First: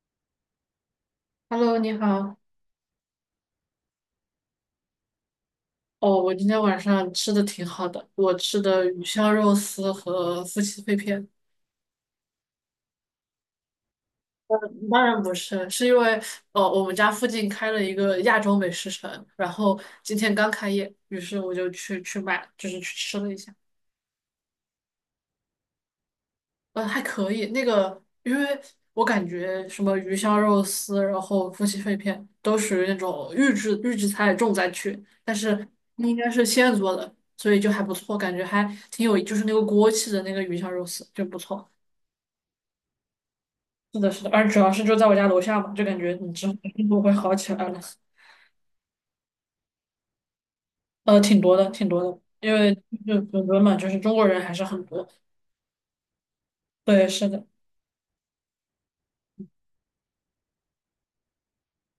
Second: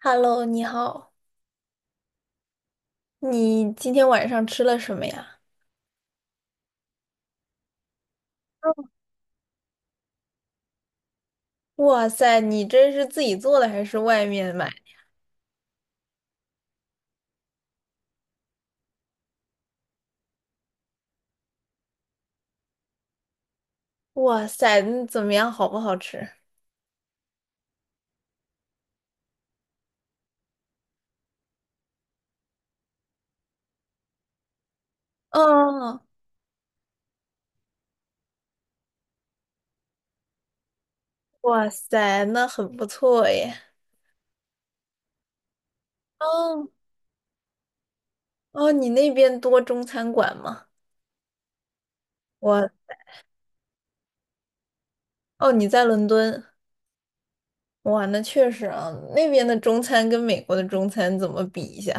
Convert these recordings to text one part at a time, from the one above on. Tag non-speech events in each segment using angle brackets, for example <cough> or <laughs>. Hello，你好，Hello，你好。你今天晚上吃了什么呀？哦，我今天晚上吃的挺好的，我吃的鱼香肉丝和夫妻肺片。哇塞，你这是自己做的还是外面买？嗯当然不是，是因为我们家附近开了一个亚洲美食城，然后今天刚开业，于是我就去买，就是去吃了一下。哇塞，那怎么样，好不好吃？还可以。那个，因为我感觉什么鱼香肉丝，然后夫妻肺片，都属于那种预制菜重灾区，但是哦，那应该是现做的，所以就还不错，感觉还挺有，就是那个锅气的那个鱼香肉丝就不哇错。塞，那很不错耶。是的，是的，而主要是就在我家楼下嘛，就感觉你之后哦生活会好起来了。哦，你那边多中餐馆吗？挺多的，挺多的，因我为就伦敦嘛，就是中国人还是很多。哦，你在伦敦，对，是的。哇，那确实啊，那边的中餐跟美国的中餐怎么比一下？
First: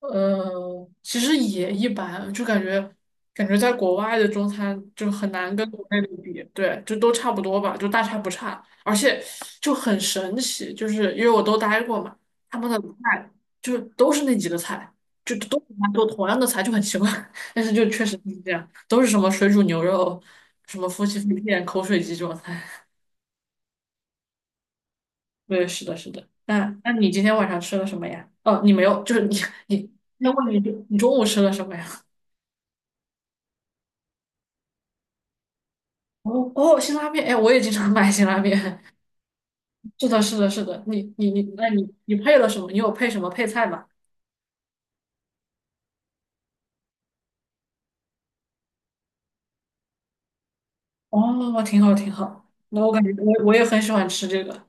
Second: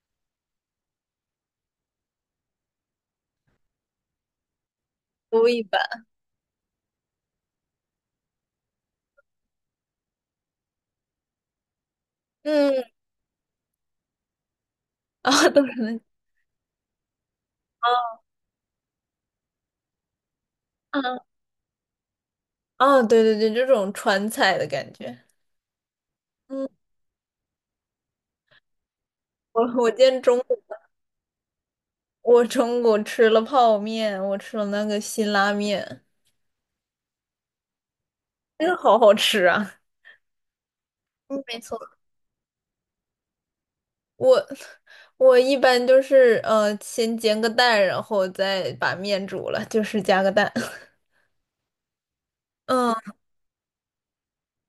其实也一般，就感觉在国外的中餐就很不难一跟国般。内的比，对，就都差不多吧，就大差不差，而且就很神奇，就是因为我都待过嘛，他们嗯，的菜就都是那几个菜，<laughs> 就啊、都都是那，很同样的菜，就很奇怪，<laughs> 但是就确实是这样，都是什么水煮牛肉、什么夫妻嗯，肺片、口水鸡这种菜。哦，对对对，这种川菜的感觉。<laughs> 对，是的，是的。那嗯。那你今天晚上吃了什么呀？哦，你没有，就是你我你，今天那中午问你中午吃了什么呀？我中午吃了泡面，我吃了那个辛拉面，哦哦，辛拉面，哎，我也经常买辛拉真的面。好好吃啊！<laughs> 是的，是的，是的。你你嗯，你，没那错。你配了什么？你有配什么配菜吗？我我一般就是先煎个蛋，然后再把面煮了，就是加个蛋。<laughs> 哦，挺好，挺好。那我嗯感觉我也很喜欢吃这个。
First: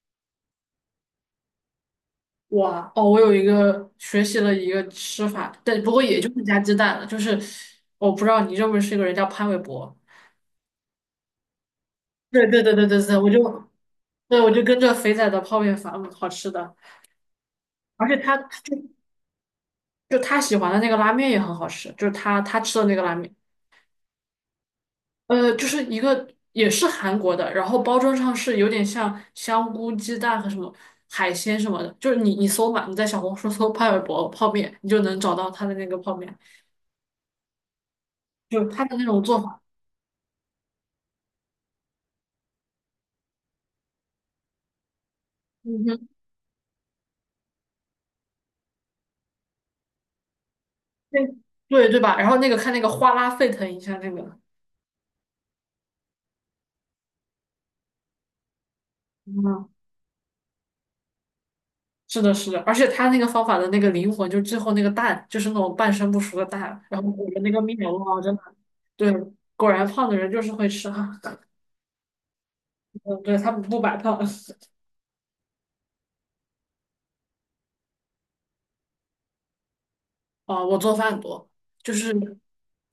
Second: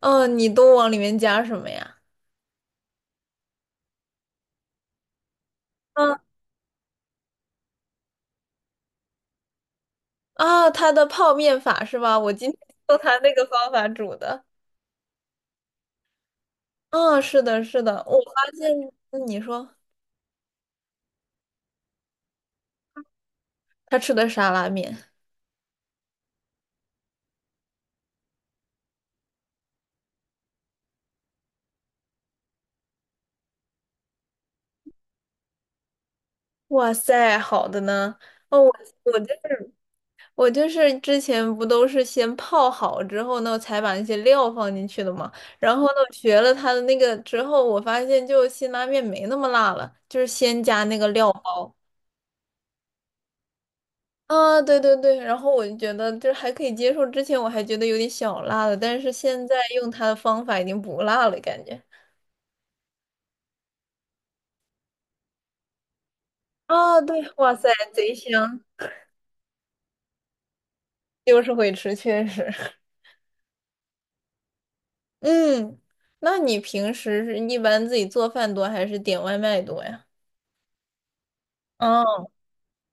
嗯，你都往里面加什么呀？哇，哦，我有一个学习了一个吃法，但不过嗯也就是加鸡蛋了。就是我不知道你认不认识一个人叫潘玮柏。啊，他的泡面法是吧？我对今天对对对用对对，他那个方法煮对，的。我就跟着肥仔的泡面法，好吃的。嗯，是的，是的，而我且他就发现，那你说就他喜欢的那个拉面也很好吃，就是他吃的那个拉面。他吃的沙拉面，就是一个也是韩国的，然后包装上是有点像香菇、鸡蛋和什么海鲜什么的，就是你搜嘛，你在小红书 <laughs> 搜派尔博泡面，你就能找到它的那个泡面，哇塞，好的呢。哦，就是我它的那我种这做法，我就是之前不都是先泡好之后呢，才把那些料放进去的嘛。然后嗯呢，哼，我学了它的那个之后，我发现就辛拉面没那么辣了，就是先加那个料对包。对对吧？然后那个看那个哗啦沸腾一下那个，啊，对对对，然后我就觉得就是还可以接受。之前我还觉得有点小辣的，但是现在嗯，用它的方法已经不辣了，感觉。是的，是的，而且它那个方法的那个灵魂，就最后那个蛋就是那种半生不熟的蛋，啊，然后对，裹着那哇个塞，面，贼哇，真的，香，对，果然胖的人就是会吃哈，就 <laughs> 是会吃，确实。<laughs> 嗯，对，他不白胖。<laughs> 嗯，那你平时是一般自己做饭多还是点外卖多呀？啊，我做饭多，就是哦，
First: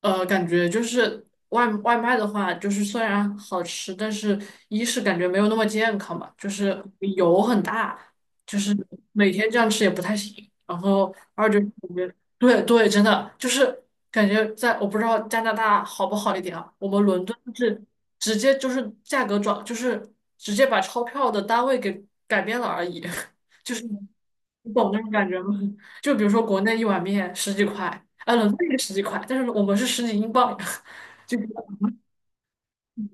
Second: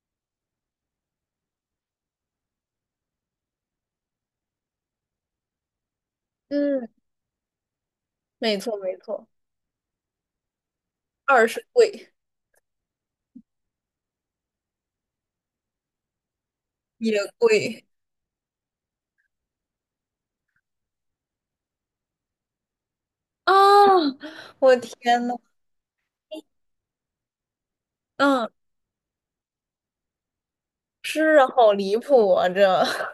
感觉就是外卖的话，就是虽然好吃，但是一是感觉没有那么健康吧，就是嗯。油很大，没就错是没错，每天这样吃也不太行。然后二二就是是感贵觉，对对，真的就是感觉在我不知道加拿大好不好一点啊，我们也伦敦贵是直接就是价格转，就是直接把钞票的单位给改变了而已，<laughs> 就是啊！你我懂那种天感呐，觉吗？就比如说国内一碗面十几块，啊，嗯，冷饭也十几块，但是我们是十几英镑，<laughs> 是就啊好离谱啊！这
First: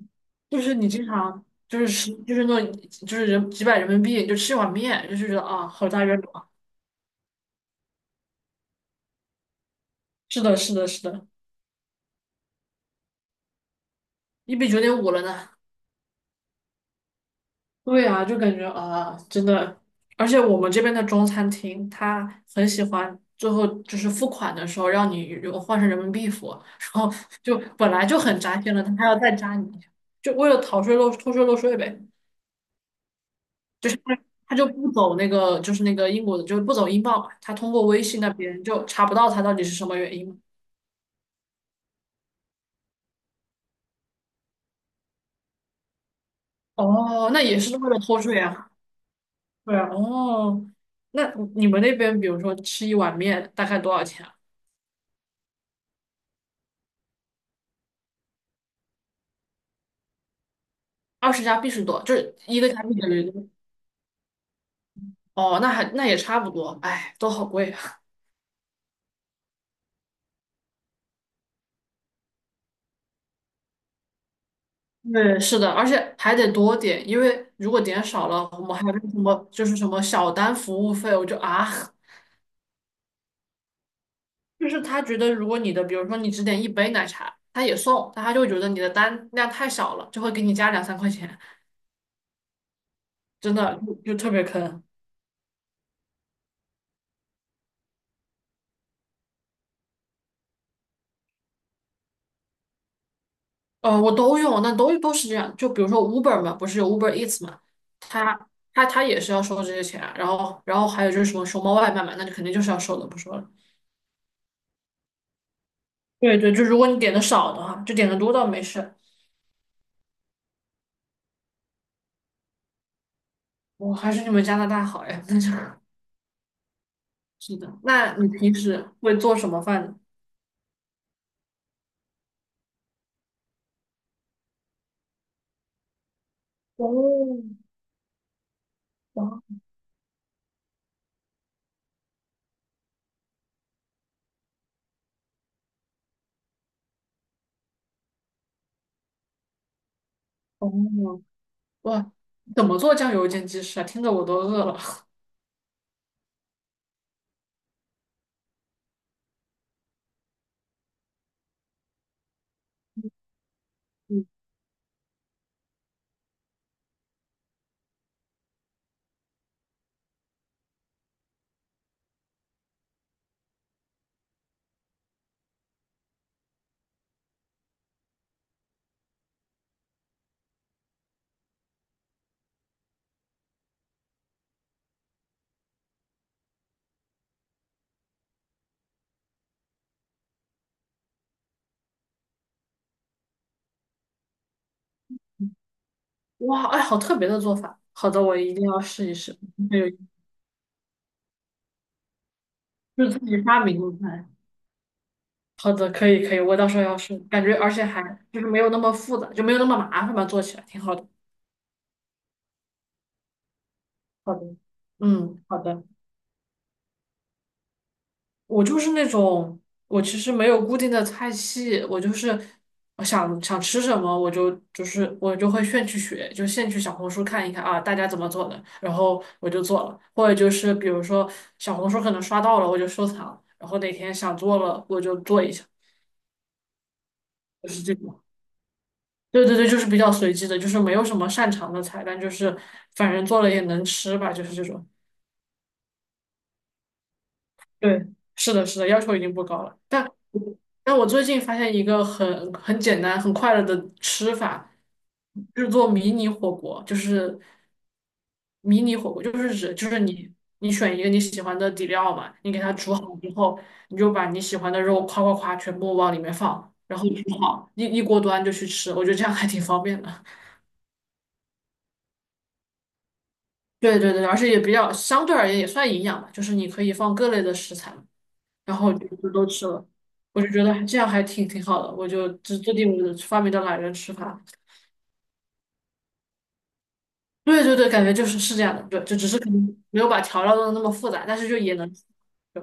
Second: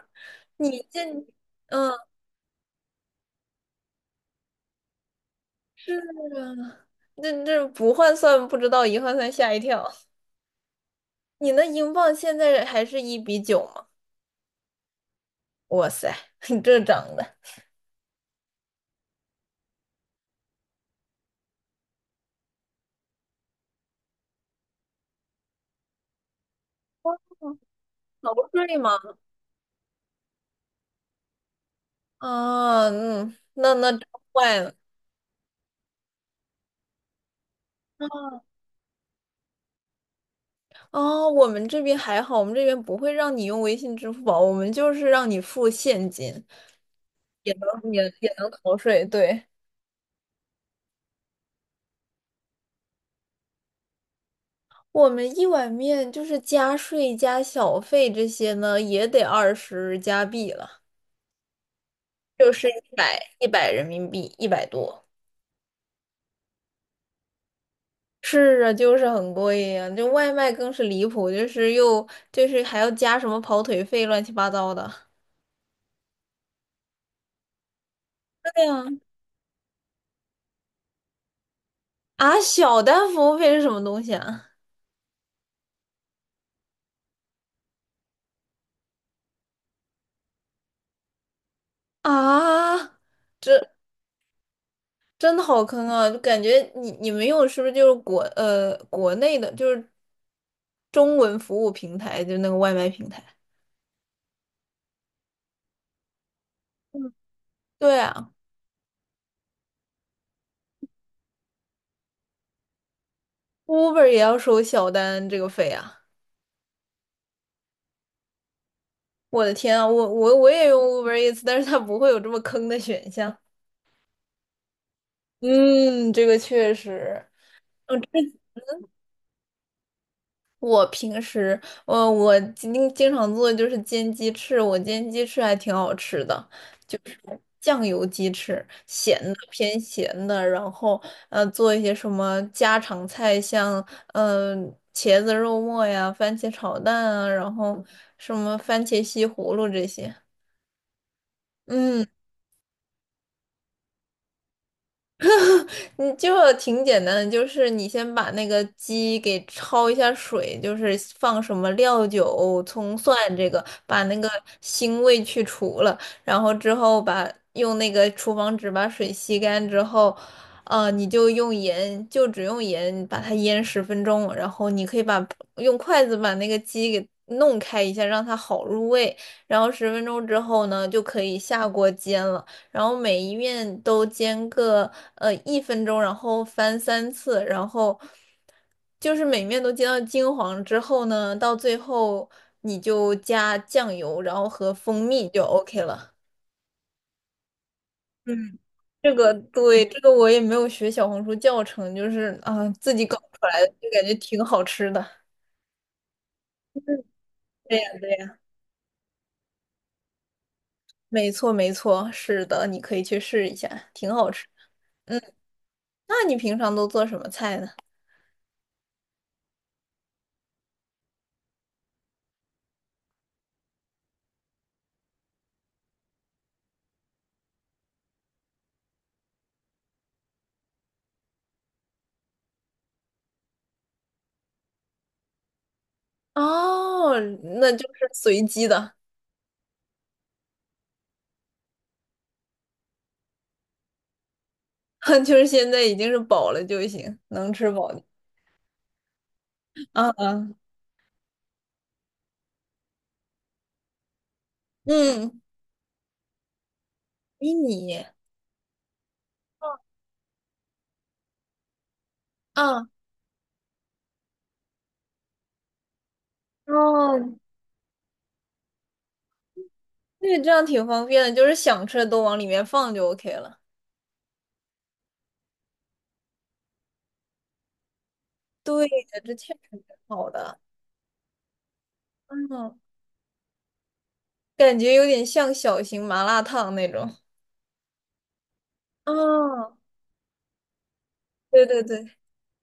<laughs> 就是你你这，经常就是嗯，就是那种就是人几百人民币就吃一碗面，就是觉得啊，好大冤种啊！这这不换算不知道，一换算吓一跳。是的，是的，是的，你那英镑现在还是一比九吗？1比9.5了呢。哇塞，<laughs> 你这涨的，对啊，就感觉啊，真的，而且我们这边的中餐厅，他很喜欢最后就是付款的时候让你如果换成人民币付啊，<laughs> 然后就嗯本来就逃很扎心税了，他吗？还要再扎你，就为了逃税漏偷税漏税呗。啊，嗯，那就那是真他坏就了。不走那个，就是那个英国的，就是不走英镑嘛，他通过微信那边就查不到他到底是什么原因嘛。哦，我们这边还好，我们这边不会让你用微信、支付宝，我们就是让你付现金，哦，那也也是为能了也偷也税能啊。逃税，对。对啊，哦，那你们那边比如说吃一碗面大概多少钱啊？我们一碗面就是加税加小费这些呢，也得20加币了，20加币是多，就是就一是个加一币等百于多人民币，一百多。哦，那也差不多，哎，都好贵啊。是啊，就是很贵呀、就外卖更是离谱，就是又就是还要加什么跑腿费，乱七八糟的。<laughs> 对，是的，而且还得多点，因为如果点少了，我对们还呀、有那个什么就是什么小单服务费，我就啊。啊，啊小单服务费是什么东西啊？就是他觉得，如果你的，比如说你只点一杯奶茶，他也送，但他就会觉得你的单量太少了，就会给你加2、3块钱，啊，真这的就特别坑。真的好坑啊！就感觉你们用的是不是就是国内的，就是中文服务平台，就是那个外卖平台？我都用，那都是这样。就比如说 Uber 嘛，不是有 Uber Eats 嘛，对啊。他他也是要收这些钱啊然后还有就是什么熊猫外卖嘛，那就肯定就是要收的，不说了。Uber 也要收小单这个费啊！对对，就如果你点的少的话，就点的多倒没事。我的天啊，我也用 Uber Eats,但是它不会有这么坑的选项。我还是你们加拿大好呀，<laughs> 那就是嗯，这个确实。是的。嗯，这那你平时会做什么饭呢？我平时，我经常做的就是煎鸡翅，我煎鸡翅还挺好吃的，就是哦，酱油鸡翅，咸的哦偏咸的，然后做一些什么家常菜，像呃茄子肉末呀、番茄炒蛋啊，然后什么番茄西葫芦这些。哦嗯。哇，怎么做酱油煎鸡翅啊？听着我都饿了。你就挺简单的，就是你先把那个鸡给焯一下水，就是放什么料酒、葱蒜这个，把那嗯，个腥味去除了，然后之后把用那个厨房纸把水吸干之后，你就用盐，就只用盐把它腌十分钟，然后你可以把用筷子把那个鸡给弄开一下，让它好入味，然后十分钟之后呢，就可以下锅煎了。然后每一面都煎个1分钟，然后翻3次，然后就是每面都煎到金黄之后呢，到最后你就加酱油，然后和蜂蜜就 OK 了。哇，哎，好特别的做法。好的，我一嗯，定要试这一个试。还对，有，这个我也没有学小红书教程，就是啊、自就己搞是自己出来发的，明就的感觉菜。挺好吃的。好的，可以可以，我到时候要试。感觉而对且呀，还对呀，就是没有那么复杂，就没有那么麻烦吧，做起来挺好的。没错没错，是的，你可以去试一下，挺好好吃的，的。嗯，嗯，好的。那你平常都做什么菜呢？我就是那种，我其实没有固定的菜系，我就是我想想吃什么，我就是我就会现去学，就现去小红书看一看啊，大家怎么做的，然后我就做了，或者就是比如说小红书可能刷到了，我就收藏，然后哪天想做了我就做一下，哦，就那就是这是种。随机的，对对对，就是比较随机的，就是没有什么擅长的菜，但就是反正做了也能吃吧，就是这种。<laughs> 就是现在已经是饱了就行，能吃饱对，就。是的，是的，要求已经不高了。啊但啊，但我最近发现一个很简单、很快乐的吃法，嗯，制作迷你火锅，就是迷你，迷你火锅，就是指就是你选一个你喜欢的底料嘛，你给它啊，煮好之后，你就把你喜欢的肉夸夸夸全部往里面放，然后哦，煮好一锅端就去吃，我觉得这样还挺方便的。对，<laughs> 这样挺方便的，就是想吃的都往里面放就 OK 了。对对对，而且也比较相对而言也算营养吧，就是你可以放各类的食材。然对后就的，就这都确吃实挺了。好我就的。觉得还这样还挺好的，我就嗯，制定我的发明的懒人吃法。感觉有点像小型麻辣烫那种。对对对，感觉就是这样的，对，就只是可能哦，没有把调料弄得那么复杂，但是就对也对能吃对，对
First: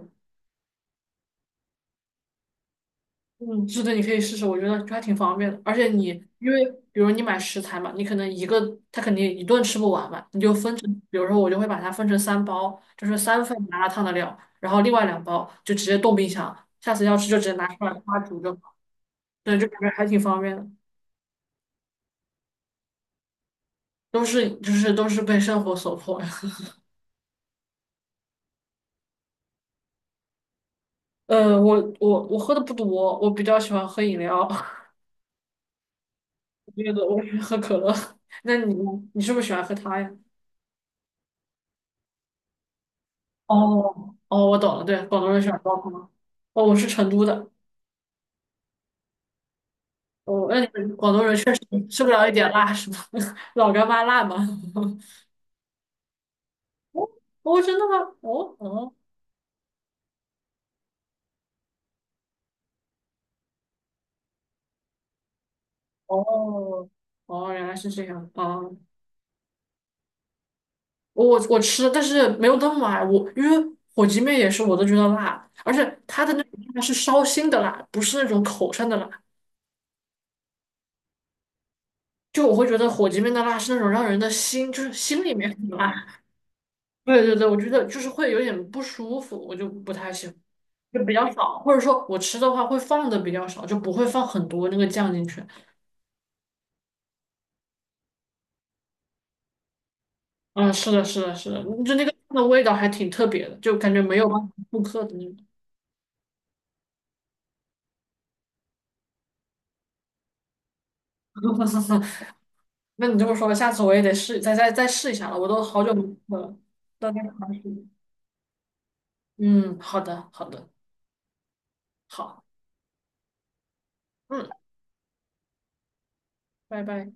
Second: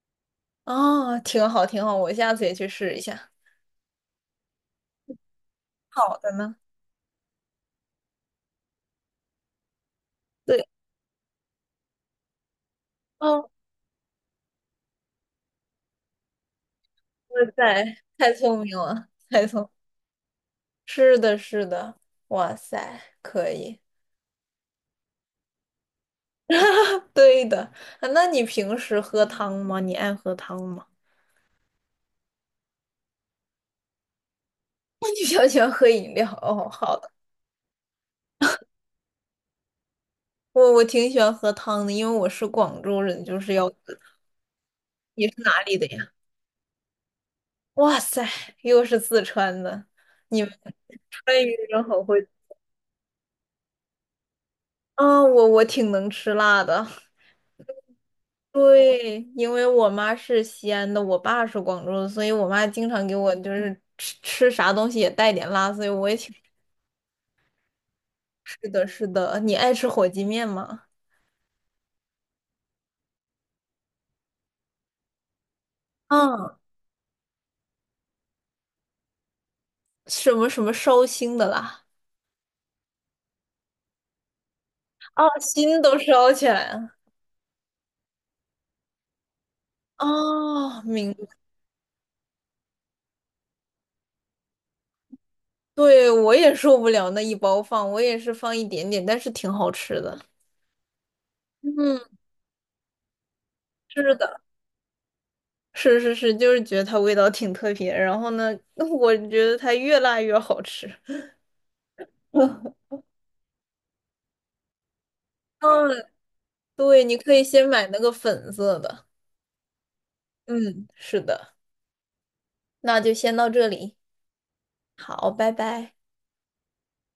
哦，挺好挺好，我下次也去试一下。嗯，是的，你可以试试，我觉得还挺方便的。而且你好的因呢，为比如你买食材嘛，你可能一个它肯定一顿吃不完嘛，你就对，分成，比如说我就会把它分成3包，就是三哦，份麻辣烫的料，然后另外2包就直接冻冰箱，下次要吃就直哇接拿出塞，来它太煮就聪好。明了，太对，聪明就了感觉还挺方便的。是的，是的，哇塞，可以，都是就是都是被生活所迫呀。<laughs> 对的。啊那你平时喝汤吗？你爱喝汤吗？我喝的不多，我比较喜欢喝饮料，<laughs> 那你比较喜欢喝饮料？哦，<laughs> 别好的的，我喜欢喝可乐。<laughs> 那你呢？你是不是喜欢喝它呀？我挺喜欢喝汤的，因为我是广州人，就是要。哦哦，我懂了，对，广你东是人喜欢哪里煲的汤。呀？哦，我是成都的。哇塞，又是四川的，你哦，们那你们广东人川渝确实人好吃不会。了一点辣是吗？<laughs> 老干妈辣吗？<laughs> 啊，我挺能吃辣的。哦哦，真的吗？哦哦对，因为我妈是西安的，我爸是广州的，所以我妈经常给我就是吃吃啥东西也带点辣，所以我也挺。哦哦，原来是这样是啊。的，是的，你爱吃火鸡面吗？我吃，但是没有那么爱我，因为火鸡面也是我都觉得辣，而且它的那种嗯，辣是烧心的辣，不是那种口上的辣。什么什么烧心的啦？就我会觉得火鸡面的辣是那种让人的心，就是心啊，里面很心都辣。烧起来了。对对对，我觉得就是会有点不舒服，我就不太喜欢，哦，就比明，较少，或者说我吃的话会放的比较少，就不会放很多那个酱进去。对，我也受不了那一包放，我也是放一点点，但是挺好吃的。嗯，是的，是的，是的，就那嗯，个酱的味道还挺特别的，就感觉是没有的，办法复刻的那种。是是是，就是觉得它味道挺特别。然后呢，<laughs> 我觉得它越辣越好吃。<laughs> <laughs> 那你这么说，下次我也得试，再试一下了。我都好久没嗯，喝了，对，到你都该可以尝试。先买那个粉色的。嗯，好的，好的，嗯，是的，好，那就先到这里。嗯，好，拜拜。拜拜。